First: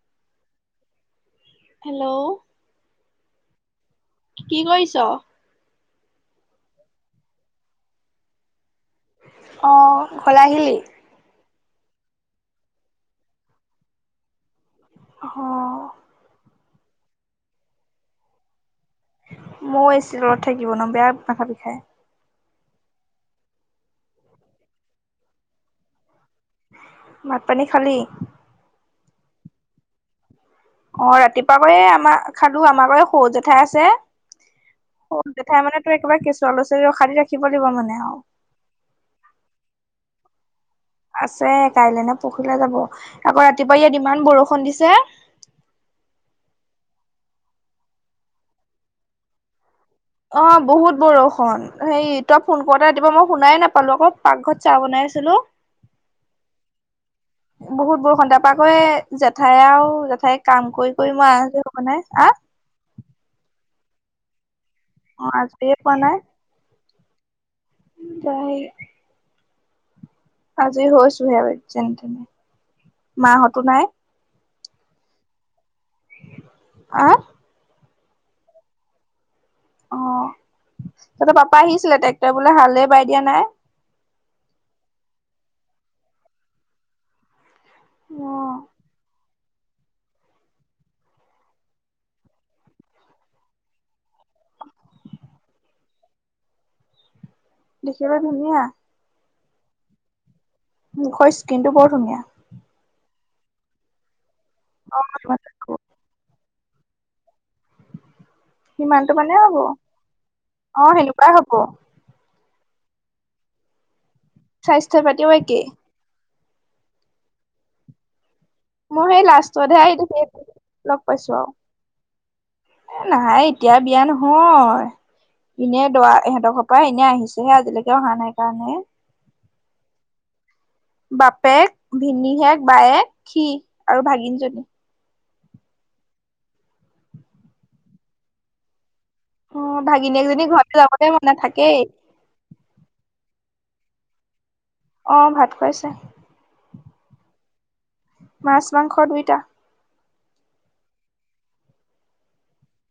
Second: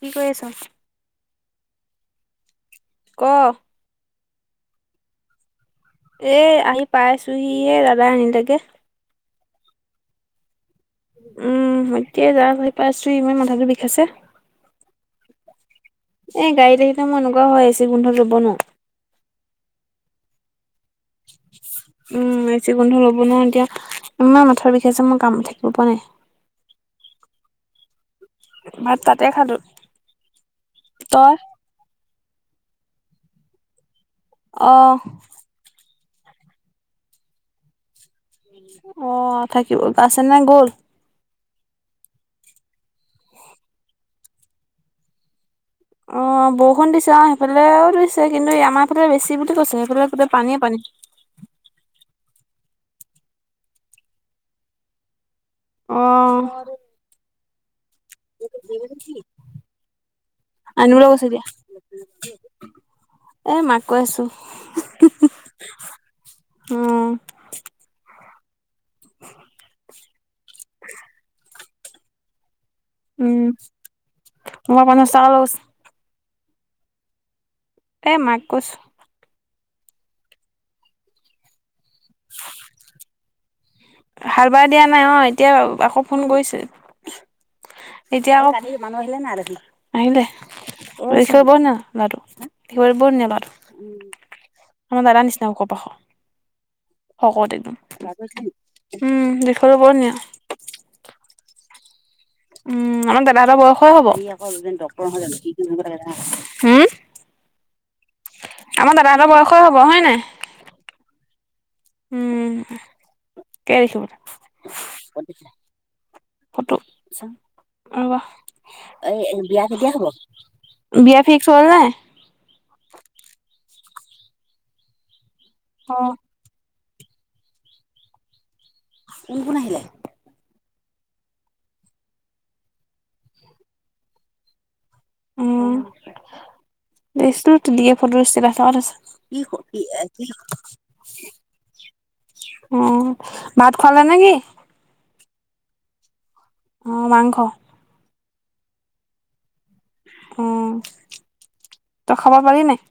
কি কৰি আছ? হেল্ল'? ক। কি কৰিছ? এ আহি পাই আছোহিহে, দাদাই আনিলেগে। অঁ ঘৰলে আহিলি? উম এতিয়াই যা পাইছো ইমান মাথাটো বিষাইছে। অ'। এ গাড়ীত আহলে মই এনেকুৱা হয়, এচি গোন্ধত লব নোৱাৰো। মইয়ো এচি তলত থাকিব নোৱাৰো, বেয়া মাথা বিষায়। উম এচি গোন্ধ ল'ব নোৱাৰো, এতিয়া ইমান মাথৰ বিষাইছে মই কামত থাকিব পৰা নাই। ভাত পানী খালী? ভাত তাতে খালো। অ' তই ৰাতিপুৱা গৈয়ে আমাৰ খালো, আমাৰ বাৰু সৰুজেঠাই আছে। অ'। সৰু জেঠাই মানে তই একেবাৰে কেঁচুৱা ল'ৰা ছোৱালী ৰখাদি ৰাখিব লাগিব মানে আৰু। অ' থাকিব আছে নে গ'ল? আছে কাইলে নে পৰহিলে যাব, আকৌ ৰাতিপুৱা ইয়াত ইমান বৰষুণ দিছে। অ' বৰষুণ দিছে অ' সেইফালেও দিছে, কিন্তু আমাৰ এইফালে বেছি বুলি কৈছে। সেইফালে গোটেই পানীয়ে অ' পানী বহুত বৰষুণ হেৰিত তই ফোন কৰোতে ৰাতিপুৱা মই শুনাই নাপালো আকৌ, পাক ঘৰত চাহ বনাই আছিলো। অ'। বহুত বৰষুন, তাৰপৰা আকৌ এই জেঠাই আৰু জেঠাই কাম কৰি আনিবলৈ কৰি গৈছে মই এতিয়া আজৰি হ'ব নাই আ এ মাক কৈ আছো। অ' আজৰি পোৱা নাই উম [unintelligible] আজৰি হৈছোহে যেনে তেনে। উম, মাহঁতো নাই মই পঞ্চাশ টকা লৈ গৈছো। অ'। এই মাক কৈছোঁ। অ' তঁহতৰ পাপা আহিছিলে ট্ৰেক্টৰে বোলে হালেই বাই দিয়া নাই। হাল বাই দিয়া নাই, অ' এতিয়া আকৌ ফোন কৰিছে। এতিয়া অ আকৌ আহিলে [unintelligible] আমাৰ দাদাৰ নিচিনা ওখ-পাখ। শকত একদম দেখিবলৈ ধুনীয়া উম, [unintelligible] মুখৰ স্কিন টো বৰ ধুনীয়া। উম, আমাৰ দাদা এটা বয়সৰে হ'ব, আকৌ ডক্টৰ জানো হম। [unintelligible] আমাৰ সিমানটো দাদাহঁতৰ মানে হ'ব, বয়সৰে হয় নাই অ', সেনেকুৱাই হ'ব। উম, [unintelligible] স্বাস্থ্য পাতিও একেই। ফটো [unintelligible] মোৰ এ, সেই বিয়া লাষ্টতহে কেতিয়া আহি হ'ব, লগ বিয়া পাইছো ফিক্স আৰু হ'ল নাই। এ, নাই এতিয়া বিয়া নহয়, এনে অ দৰা ইহঁতৰ ত', এনেই আহিছেহে আজিলৈকে অহা নাই কাৰণে। কোন, কোন আহিলে? বাপেক, ভিনীহেক, বায়েক, সি আৰু ভাগিনজনী। উম, [unintelligible] কি অ' কি ভাগিনীয়েকজনী ঘৰতে যাবলে মন থাকেই। অ', ভাত খুৱালে নে কি? অ', ভাত খুৱাইছে। অ' মাংস? মাছ, মাংস দুইটা। উম, তই খবৰ পালি নাই।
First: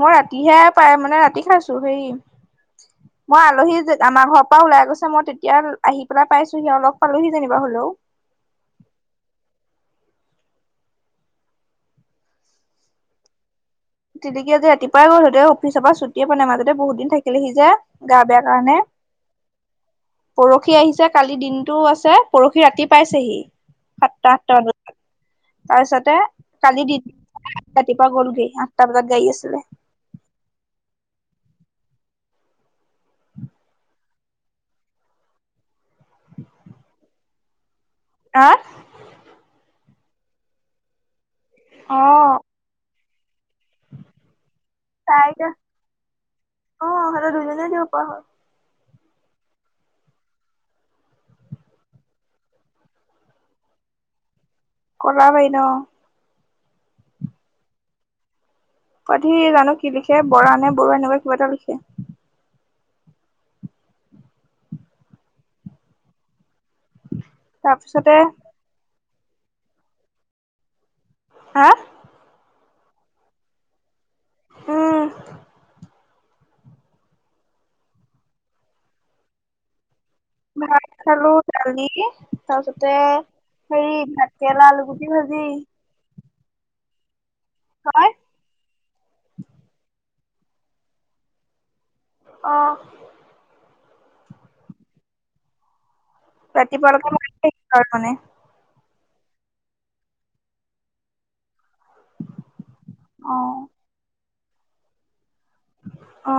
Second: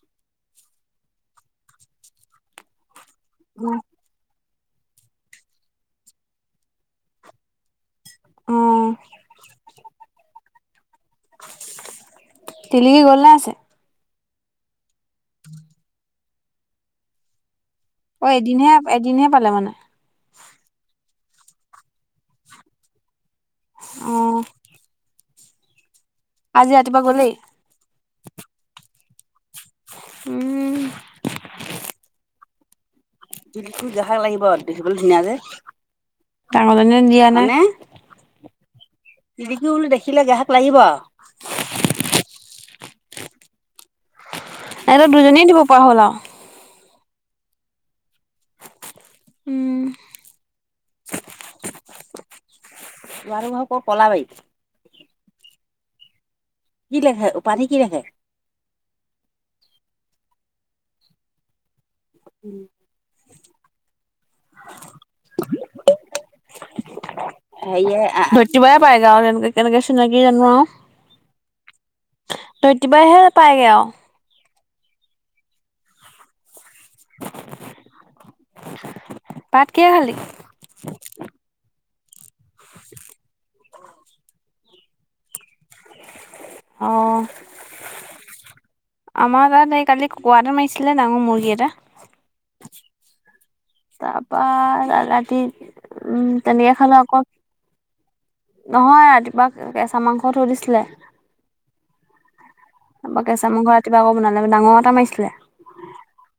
মই ৰাতিহে পাই, মানে ৰাতি খাইছোঁ হেৰি, মই আলহী আমাৰ ঘৰ পৰা ওলাই গৈছে, মই তেতিয়া আহি পেলাই পাইছোঁহি, অ' লগ পালোহি যেনিবা হ'লেও। অ'। তেলিকি গ'ল নে আছে? তিতিকি আজি ৰাতিপুৱাই গ'ল, সেইটোৱে অফিৰ পৰা ছুটিয়ে পোৱা নাই, মাজতে বহুত দিন থাকিলে যে। গা অ', বেয়া এদিনহে কাৰণে। এদিনহে পালে মানে পৰহি আহিছে, কালি দিনটোও আছে, পৰহি ৰাতি পাইছেহি, সাতটা অ', আঠটা বজাত। তাৰপিছতে, আজি কালি ৰাতিপুৱা গ'লেই ৰাতিপুৱা গ'লগৈ আঠটা বজাত গাড়ী আছিলে। উম। [unintelligible] জখা লাগিব দেখিবলৈ ধুনীয়া যে, ডাঙৰ দিয়া নাই, হয় নে। [unintelligible] হা? ৰিকি বুলি দেখিলে গ্ৰাহক লাগিব আৰু। অ'। এইটো তাইক দুজনীয়ে দিব পৰা হ'ল আৰু। অ' সিহঁতৰ দুইজনীয়েই দিব পৰা হ'ল। উম। [unintelligible] ঘৰ ক'ত ক'লাবাৰী। কলা বাৰীত অ'। কি লিখে উপাধি কি লিখে? জানো কি লিখে, বৰা নে বৰুৱা এনেকুৱা কিবা এটা লিখে। উম। [inaudible] সেয়ে, তাৰপিছতে সতিব পায়গা [unintelligible] তেনেকে কেনেকে চিনাকি জানো আৰু। হা? ধৰিত্ৰী বাইহে পাইগে আৰু। উম। ভাত কিহে খালি? ভাত খালোঁ দালি তাৰপিছতে। হেৰি ভাত কেৰেলা আলুগুটি ভাজি। অ আমাৰ হয় [unintelligible] কালি। [unintelligible] মাৰিছিলে ডাঙৰ মুৰ্গী এটা। অ। তাৰপৰা ৰাতি উম। তেনেকে ৰাতিপুৱা খালো আকৌ লৈকে [unintelligible] মানে। নহয় ৰাতিপুৱা কেঁচা মাংস থৈ দিছিলে। তাৰপৰা অ কেঁচা মাংস ৰাতিপুৱা আকৌ বনালে ডাঙৰ এটা মাৰিছিলে। অ।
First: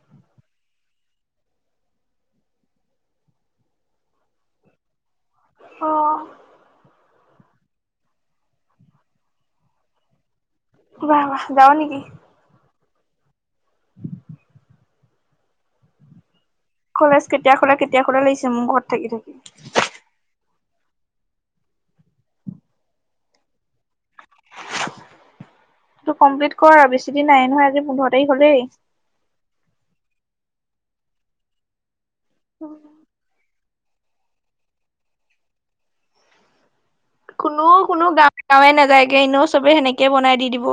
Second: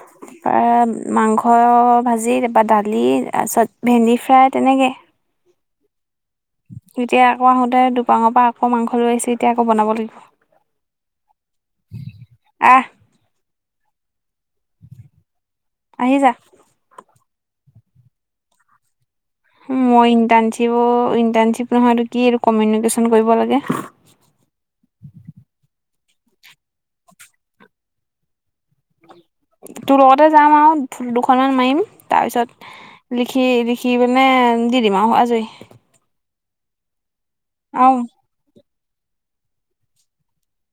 [inaudible] তাৰ মাংস ভাজি তাৰপৰা দালি তাৰপিছত ভেন্দী ফ্ৰাই তেনেকে। অ। [unintelligible] আকৌ আহোঁতে দোকানৰ পৰা আকৌ মাংস লৈ আহিছে এতিয়া আকৌ বনাব লাগিব। বাহ, বাহ যাওঁ নেকি। আহ। আহি যা। কলেজ কেতিয়া খোলো কেতিয়া খোলো লাগিছে মোৰ ঘৰত থাকি, থাকি। মই ইণ্টাৰ্ণশ্বিপো, ইণ্টাৰ্ণশ্বিপ নহয় এইটো কি কমিনিকুউছন কৰিব লাগে। তই কমপ্লিট কৰ বেছি দিন নাইয়ে নহয় আজি পোন্ধৰ তাৰিখ হ'লেই। তোৰ লগতে যাম আৰু দুখনমান মাৰিম তাৰপিছত। [unintelligible] লিখি, লিখি পিনে দি দিম আৰু আজৰি। কোনো, আৰু কোনো গাঁৱে গাঁৱে নাযায়গে এনেও চবে সেনেকে বনাই দি দিব।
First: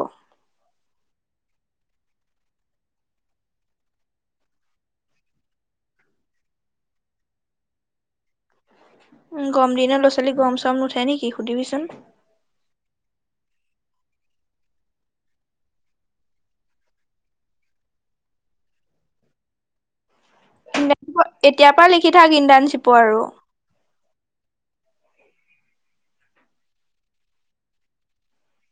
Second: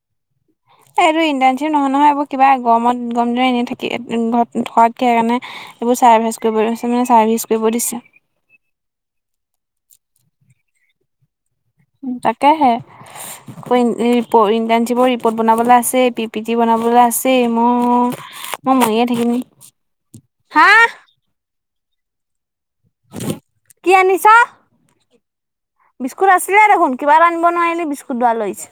এইটো ইণ্টাৰ্ণশ্বিপ নহয়, নহয় এইবোৰ কিবা গৰমত গম দিনত এনেই থাকি। [unintelligible] এইবোৰ চাৰ্ভিচ কৰিব দিছে [unintelligible] চাৰ্ভিছ কৰিব দিছে। গৰম দিনত ল'ৰা ছোৱালীৰ গৰম চৰম নুঠে নেকি সুধিবিচোন। তাকেহে। [unintelligible] ইণ্টাৰ্ণশ্বিপৰ ৰিপৰ্ট বনাবলৈ আছে পি পি টি বনাবলৈ আছে মোৰ। মই মৰিয়ে থাকিম নেকি হা। এতিয়াৰ পৰা লিখি থাক ইণ্টাৰ্ণশ্বিপৰ আৰু। কি আনিছা। বিস্কুট আছিলে দেখোন কিবা এটা আনিব নোৱাৰিলি বিস্কুট [unintelligible] লৈ আহিছে।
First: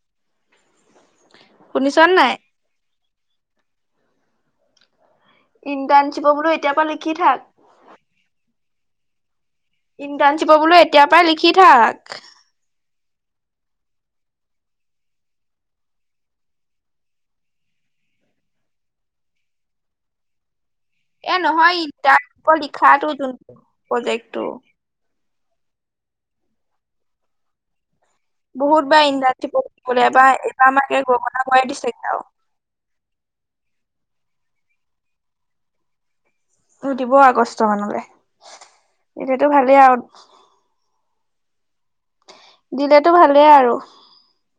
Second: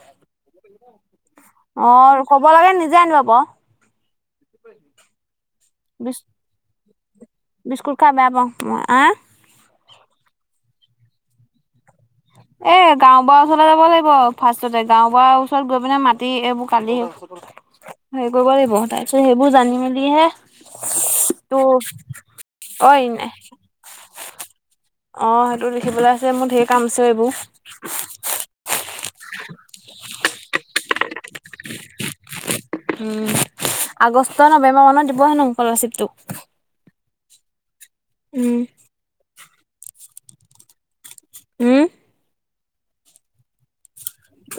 অ শুনিছ নাই ক'ব লাগে নিজে আনিব ক'। ইণ্টাৰ্ণশ্বিপৰ বোলো এতিয়াৰ পৰা লিখি থাক। বিস্কুট খাই বেয়া পাওঁ মই আ। ইণ্টাৰ্ণশ্বিপৰ বোলো এতিয়াৰ পৰাই লিখি থাক। এ গাঁও বুঢ়াৰ ওচৰলৈ যাব লাগিব ফাৰ্ষ্টতে গাঁও বুঢ়াৰ ওচৰত গৈ পিনে মাতি এইবোৰ কালি। হেৰি কৰিব লাগিব তাৰ পিছত সেইবোৰ জানি মেলিহে। এ তোৰ নহয় ইণ্টাৰ্ণ অই লিখাটো যোন প্ৰজেক্টটো। অ' সেইটো লিখিবলৈ আছে মোৰ ঢেৰ কাম আছে এইবোৰ। বহুত বাৰ ইণ্টাৰ্ণশ্বিপ [unintelligible] এইবাৰ এইবাৰ আমাকে গৰমৰ গোৱাই দিছেগে আৰু। উম আগষ্ট নৱেম্বৰ মানত দিব হেনো স্কলাৰশ্বিপটো। বোলো দিব আগষ্ট মানলৈ উম এতিয়াতো ভালেই আৰু। উম। দিলেতো ভালে আৰু।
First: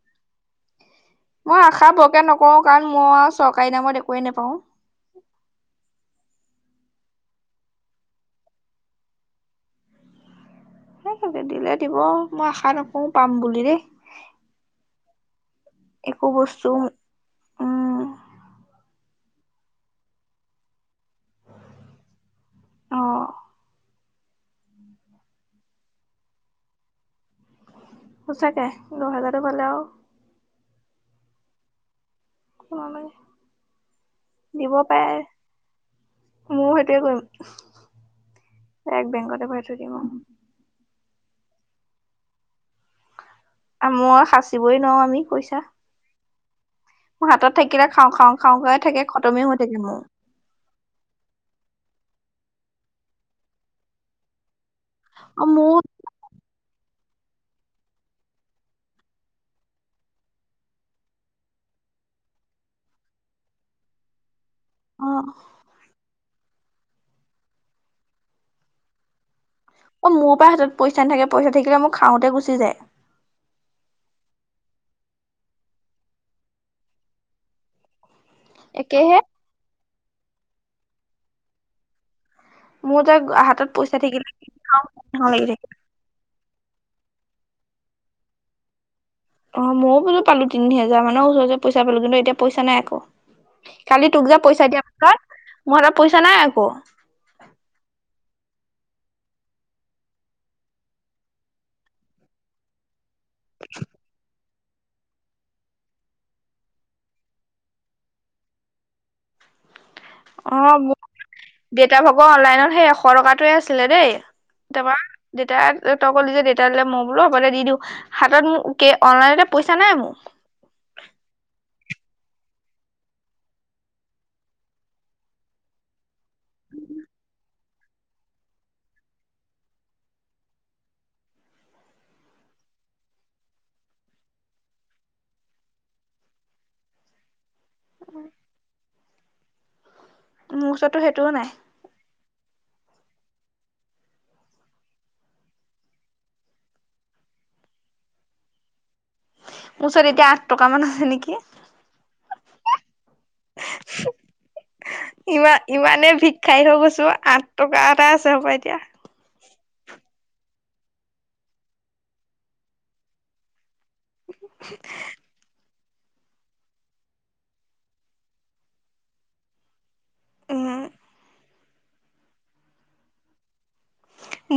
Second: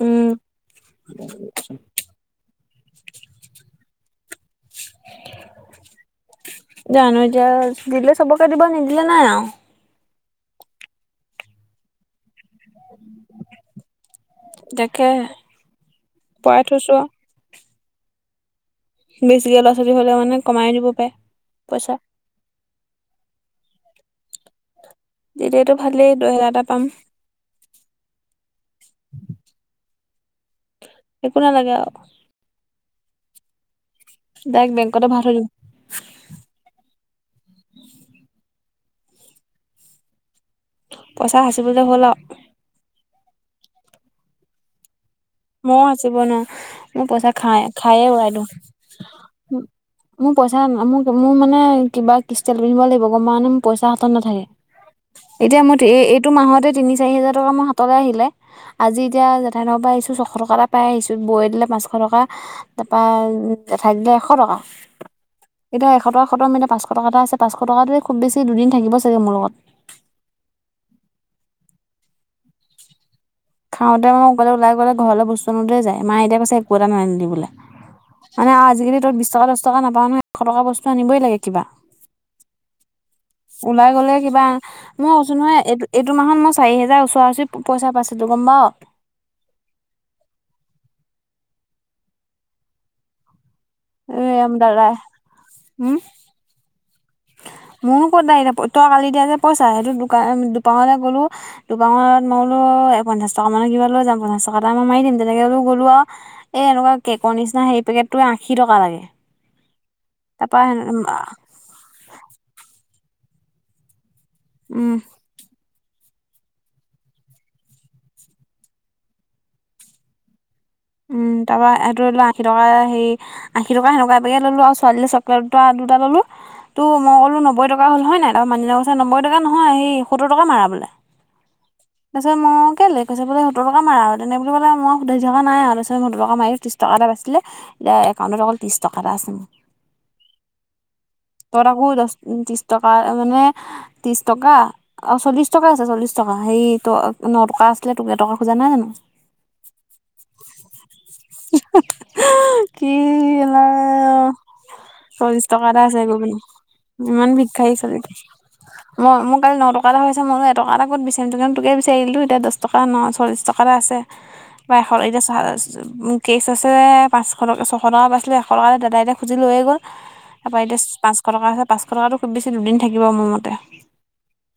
উম। মই আশা বোৰকে নকৰোঁ কাৰণ মই আৰু চৰকাৰী নামত একোৱে নেপাওঁ। জানোঁ এতিয়া দিলে চবকে দিব নিদিলে নাই আৰু। [unintelligible] দিলে দিব মই আশা নকৰোঁ পাম বুলি দেই। তাকে একো পৰাই বস্তু থৈছো উম বেছিকে ল'ৰা ছোৱালী হলেও মানে কমাই নিব পাৰে পইচা অ'। যেতিয়াতো ভালেই দহেজাৰ এটা পাম সঁচাকৈ দহ হেজাৰটো পালে আৰু একো নালাগে আৰু। ডাইৰেক্ট দিব বেংকতে পাৰে। ভৰাই থৈ দিম মোৰ সেইটোৱে কৰিম বেংকতে ভৰাই থৈ দিম আও। পইচা সাচিবলৈ হ'ল আৰু আ মই সাঁচিবই নোৱাৰো আমি পইছা। মই সাচিব নোৱাৰোঁ মোৰ পইচা খাই থাকিলে খায়ে খাওঁ খাওঁ উৰাই খাওঁকে থাকে খতমেই হৈ দিও। থাকে মোৰ পইচা মোক মোৰ মানে কিবা ক্ৰীষ্টেল পিন্ধিব লাগিব গ' মানে মোৰ পইচা হাতত নাথাকে। অ এতিয়া মোৰ মোৰো টো মাহতে তি চাৰি হাজাৰ টকা মোৰ হাতলৈ আহিলে আজি এতিয়া [unintelligible] পৰা আহি পাই আহিছোঁ বৈ দিলে পাঁচশ টকা তাৰপৰা জেঠাই দিলে এশ টকা অ'। এতিয়া এশ টকা খতম এতিয়া পাচশ টকা এটা আছে পাঁচশ টকাতো খুব বেছি দুদিন থাকিব চাগে মোৰ লগত। অ', মোৰ পৰা হাতত পইচা নাথাকে পইচা থাকিলে মোক খাওঁতে গুচি যায় [inaudible] খাওঁতে মানে অকাল ওলাই গলে ঘৰলৈ বস্তু আনোতে যায় মা এতিয়া কৈছে একো এটা নানিলি বোলে মানে আজিকালি তোৰ একেহে বিশ টকা দহ টকা বস্তু নাপাওঁ নহয় এশ টকা বস্তু নিবই লাগে কিবা [unintelligible] ওলাই গ'লে থাকিলে কিবা মই খাওঁ কৈছো লাগি নহয় থাকে এই এইটো মাহত মই চাৰি হেজাৰ ওচৰা ওচৰি পইচ পাইছোঁ গ'ম পাও অ', ময়ো পালো তিনি হাজাৰ মানৰ ওচৰতে পইচা পালোঁ কিন্তু এতিয়া পইচা নাই আকৌ কালি এ তোক যে পইচা দিয়া দাদাই পাছত মোৰ হাতত পইচা নাই আকৌ মোৰো ক'তাই এতিয়া তই কালি দিয়া যে পইচা সেইটো দোকনলৈ গ'লো দোকানত মই বোলো পঞ্চাশ টকা মানে কিবা লৈ যাম পঞ্চাছ টকা টকা এটা মই মাৰি দিম তেনেকো গ'লো আৰু এনেকুৱা কেকৰ নিচিনা সেই পেকেটটো আশী টকা লাগে তাপা অ দেউতা ভাগ অনলাইনত সেই এশ টকাটোৱে আছিলে দেই উম তাপা দেউাই তই ক'লি যে দেউতাই কলে মই বোলো হবদে দি দিওঁ হাতত মোক অনলাইনতে পইচা নাই মোৰ উম তাৰপৰা এইটোৰ লোৱা আশী টকা হেৰি আশী টকা সেনেুকোৱা এপেকেট ললো আৰু ছোৱালীয়ে চকলেট দুটা ললো তো মই কলো নব্বৈ টকা হ'ল হয় নাই আৰু মানুহজনে কৈছে নব্বৈ টকা নহয় সত্তৰ টকা মাৰা বোলে তাৰপিচত মই কেলে কৈছে বোলে সতৰ টকা মাৰা আৰু তেনে বুলি বোলে মই সুধাই থকা নাই আৰু তাৰপিছত মই দুটকা মাৰি ত্ৰিছ টকা এটা পাইছিলে এতিয়া একাউণ্টত অকল ত্ৰিছ টকা এটা আছে মোৰ মোৰ ওচৰতো সেইটোও নাই অ', দহ ত্ৰিছ টকা মানে ত্ৰিশ টকা। অ', চল্লিছ টকা আছে চল্লিশ টকা সেই ন টকা আছিলে টক এটকা খোজা নাই জানো। ওচৰত এতিয়া আঠ টকা মান আছে নেকি। কি [unintelligible] [unintelligible] চল্লিশ ইমান, টকা এটা আছে ইমানে গৈ পিনে ভিক্ষাৰী থৈ গৈছো ইমান আঠ ভিক্ষাৰী টকা ছোৱালী এটা আছে হ'ব এতিয়া। মই মোৰ কাইলি ন টকা এটা হৈছে মই এটকা এটা ক'ত বিচাৰিম কিন্তু তোকে বিচাৰিলোতিয়াহ টকা ন চল্লিছ টকা আছে। [inaudible] এ এতিয়া চাহ [unintelligible] কেচ আছে পাঁচশ টকা ছশ টকা পাইছিলোঁ এশ টকা দাদাই এতিয়া খুজি লৈয়ে গ'ল। তাৰপৰা উম এতিয়া পাঁচশ টকা আছে, পাঁচশ টকাটো খুব বেছি দুদিন থাকিব মোৰ মতে।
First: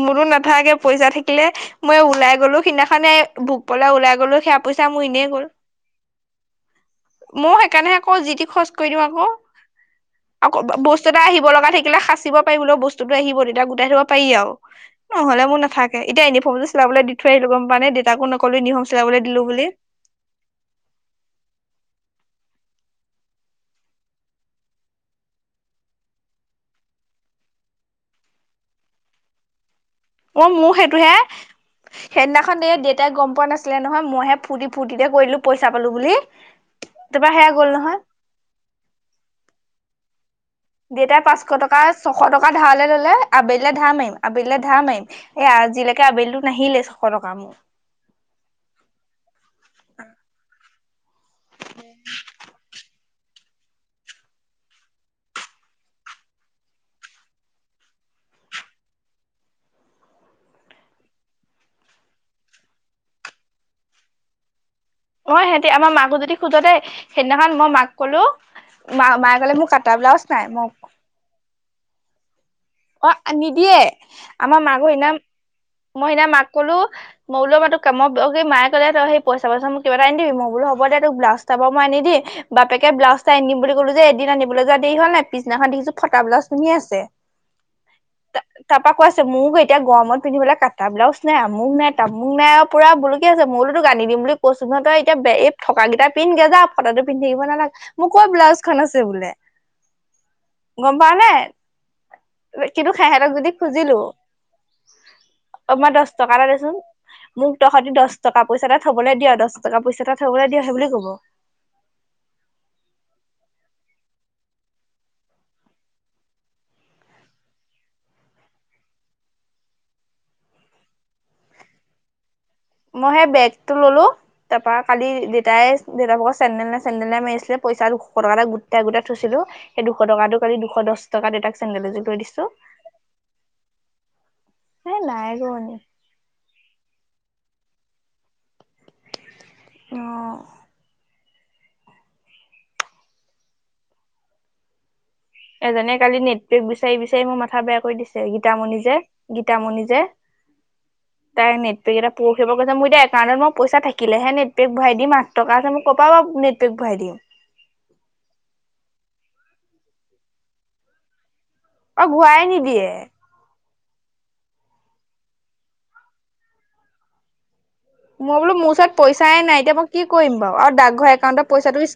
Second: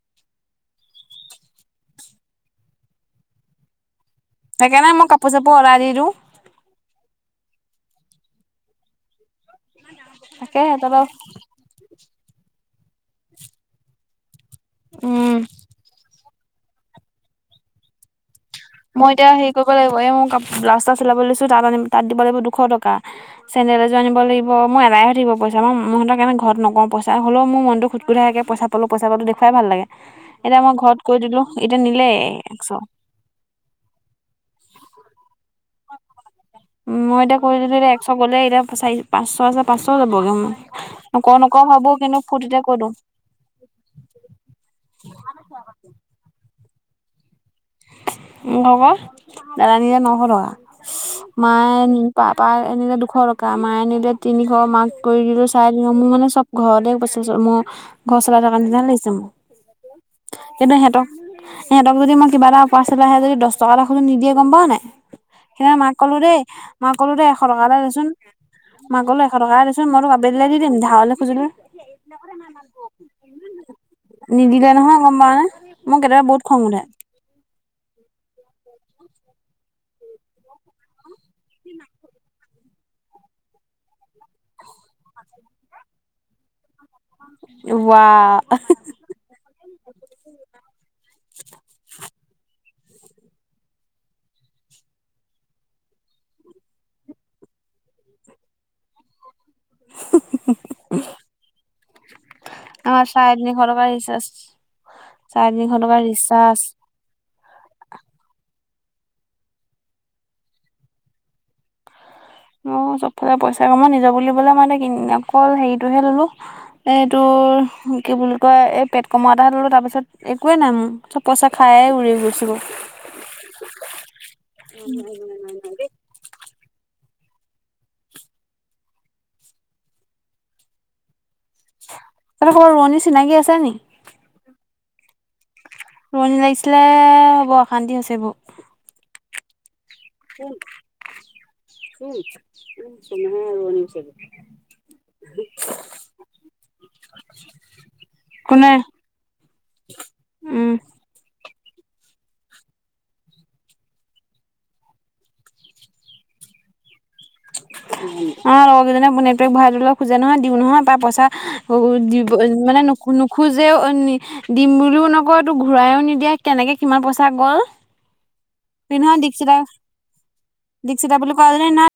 মোৰো নাথাকে, পইচা থাকিলে মই ওলাই গ'লো, সিদিনাখানে ভোক পালাই ওলাই গ'লো। সেয়া পইচা মোৰ এনেই গ'ল। খৰাৰিৰো। মই সেইকাৰণে আকৌ, যিটি খৰচ কৰি দিওঁ আকৌ। তাকে আকৌ সিহঁতৰ ব-বস্তু এটা আহিব লগা থাকিলে সাঁচিব পাৰি বোলও, বস্তুটো আহিব তেতিয়া গোটাই থ'ব পাৰি আৰু। উম নহ'লে মোৰ নাথাকে, এতিয়া ইউনিফৰ্মটো চিলাবলৈ দি থৈ আহিলোঁ, গ'ম পোৱানে দেউতাকো ন কলোঁ ইউনিফৰ্ম চিলাবলৈ দিলোঁ বুলি। অ' এ, মোৰ ব্লাউজ এটা চিলাব লৈছো তাত আ, তাত দিব লাগিব দুশ টকা চেন্দেল এযোৰ আনিব লাগিব, মই এডাই হৈ থাকিব পইচা, মই মইহতৰ কাৰণে ঘৰত নকওঁ, পইচা হ'লেও মোৰ মনটো খুটখুতাই থাকে পইচা অলপ পইচা পাতো দেখুৱাই ভাল লাগে, এতিয়া মই ঘৰত কৈ দিলোঁ, এতিয়া নিলেই এক চ। তাই গ'ম পোৱা নছিলে নহয়, মইহে ফুৰ্তি ফূ্তিতে কৰিলো পইচা পালোঁ বুলি, মই তাৰপা এতিয়া সেয়া কৈ গ'ল দিলোঁ এতিয়া নহয়। একশ গ'লে, এতিয়া চাৰি, পাঁচশ আছে পাঁচশও যাবগে মোৰ। দেউতাই নকওঁ পাঁচশ নকওঁ টকা ভাবোঁ কিন্তু ছশ টকা ফূৰ্তিতে কৈ ধাৰলৈ দিওঁ ললে আবেলৈ ধাৰ মাৰিম, আবেলি ধাৰ মাৰিম, এই আজিলৈকে আবেলিটো নাহিলে ছশটকা মোৰ। মোৰ আকৌ দাদা নিলে নশ টকা। মায়ে নি, পাপা নিলে দুশ টকা, মায়ে আনিলে তিনিশ, মাক কৰি দিলোঁ চাৰে তিনিশ, মোৰ মানে চব ঘৰতে পছি মোৰ, ঘৰ চলাই থকা নিচিনা লাগিছে মোক। কিন্তু সিহঁতক, সিহঁতক যদি মই কিবা এটা উপাৰ্চেল আহ যদি দহ টকা এটা নিদিয়ে গ'ম পাও নাই? মই সিহঁতি সিদিনা আমাৰ মাক মাকো ক'লো যদি দেই, খোজ মাক ক'লো দেই এশ সেইদিনাখন টকা মই এটা মাক দেচোন, কলো মাক মা ক'লো এশ মায়ে ক'লে টকা মোৰ দেচোন কাটা মই ব্লাউজ নাই বেদলেগে দি মোক দিম, ধাৰলে খুজিলো। অ' নিদিয়ে, আমাৰ নিদিলে মাকৰ নহয় গম সিনানা, পাৱ নে মোৰ মই কেতিয়াবা সেইদিনা বহুত মাক খং ক'লো উঠে মই বোল বাত কাম এই মায় কলে তই পইচা মোক কিবা এটা আনি দিবি, মই বুলো হ'ব দে তোক ব্লউজ চাব মই আনি দি বাপেকে ব্লাউজ এটা আনিম বুলি ক'লো যে এদিন আনিবলৈ যোৱা দেৰি হ'ল নাই, পিছদিনা দেখিছোঁ ফটা ব্লাউজ পিন্ধি আছে। ৱাহ মোৰোকো এতিয়া গৰমত পিন্ধিবলৈ কাটা ব্লাউজ নাই, আমুক নাই তামুক নাই আৰু পুৰা বোলো কি আছে মই তোক আনি দিম বুলি কৈছোঁ নহয় তই এতিয়া এই ফটাকেইটা পিন্ধগে যা, ফটা পিন্ধি থাকিব নালাগে। মোৰ ক'ত ব্লাউজখন আছে বোলে, গ'ম পোৱা নাই? [inaudible] আমাৰ চাৰে তিনিশ টকা খুজিলো ৰিচাৰ্জ, চাৰে অ তিনিশ মই টকাৰ দহ টকা এটা ৰিচাৰ্জ দেচোন মোক তহঁতি দহটকা পইচা এটা থবলৈ দিয়, দহটকা পইচা এটা থবলৈ দিয় সেইবোলি ক'ব। অ' চবফালে পইচা কামত নিজৰ বুলিবলে মই এতিয়া অকল হেৰিটোহে ল'লো। এইটোৰ কি বুলি কয়, এই পেট কমোৱা এটাহে ল'লো তাৰপিছত একোৱেই নাই মোৰ, চব পইচা খাই উৰি গৈছিলো। মই সেই বেগটো ল'লো, তাৰপৰা কালি দেউতাই দেউতাকক চেণ্ডেল নাই চেণ্ডেল নাই মাৰিছিলে, পইচা দুশটকা এটা গোটটা গোটাই থৈছিলো সেই দুশ টকাটো কালি দুশ দহ টকাত দেউতাক চেন্দেল এযোৰ লৈ দিছো তাতে তোমাৰ ৰোৱনী চিনাকি আছে নি? এ, নাই কোন এ ৰোৱনি লাগিছিলে, বৰ অশান্তি হৈছে এইবোৰ। অ চোন চোন, দুনিয়াৰ ৰুৱনি আছে এইবোৰ। এজনে কালি নেটপেক বিচাৰি বিচাৰি মোৰ মাথা বেয়া কৰি দিছে, কোনে গীতামণি যে, গীতামণি যে উম। তাইৰ নেটপেক এটা পঠিয়াব কৈছে, মোৰ এতিয়া একাউণ্টত মোৰ পইচা থাকিলেহে নেটপেক ভৰাই দিম আৰু টকা আছে মোৰ ক'ৰপৰা বা নেটপেক ভৰাই দিম? অ' লগৰ কেইজনে নেটপেক ভৰাই দিবলৈ খোজে নহয়, দিও নহয় পা পইচা ফু অ দিব ঘূৰাই মনে নিদিয়ে নুশুনো। খোজেও, দিম বুলিও নকয়, তোক ঘূৰাইও নিদিয়ে কেনেকে কিমান পইচা গ'ল। মই বোলো, মোৰ ওচৰত নহয় পইচায়ে দীক্ষিতা নাই এতিয়া মই কি কৰিম বাৰু, আৰু ডাকঘৰ দীক্ষিতা বুলি একাউণ্টত কোৱাজনী পইচাটো নাই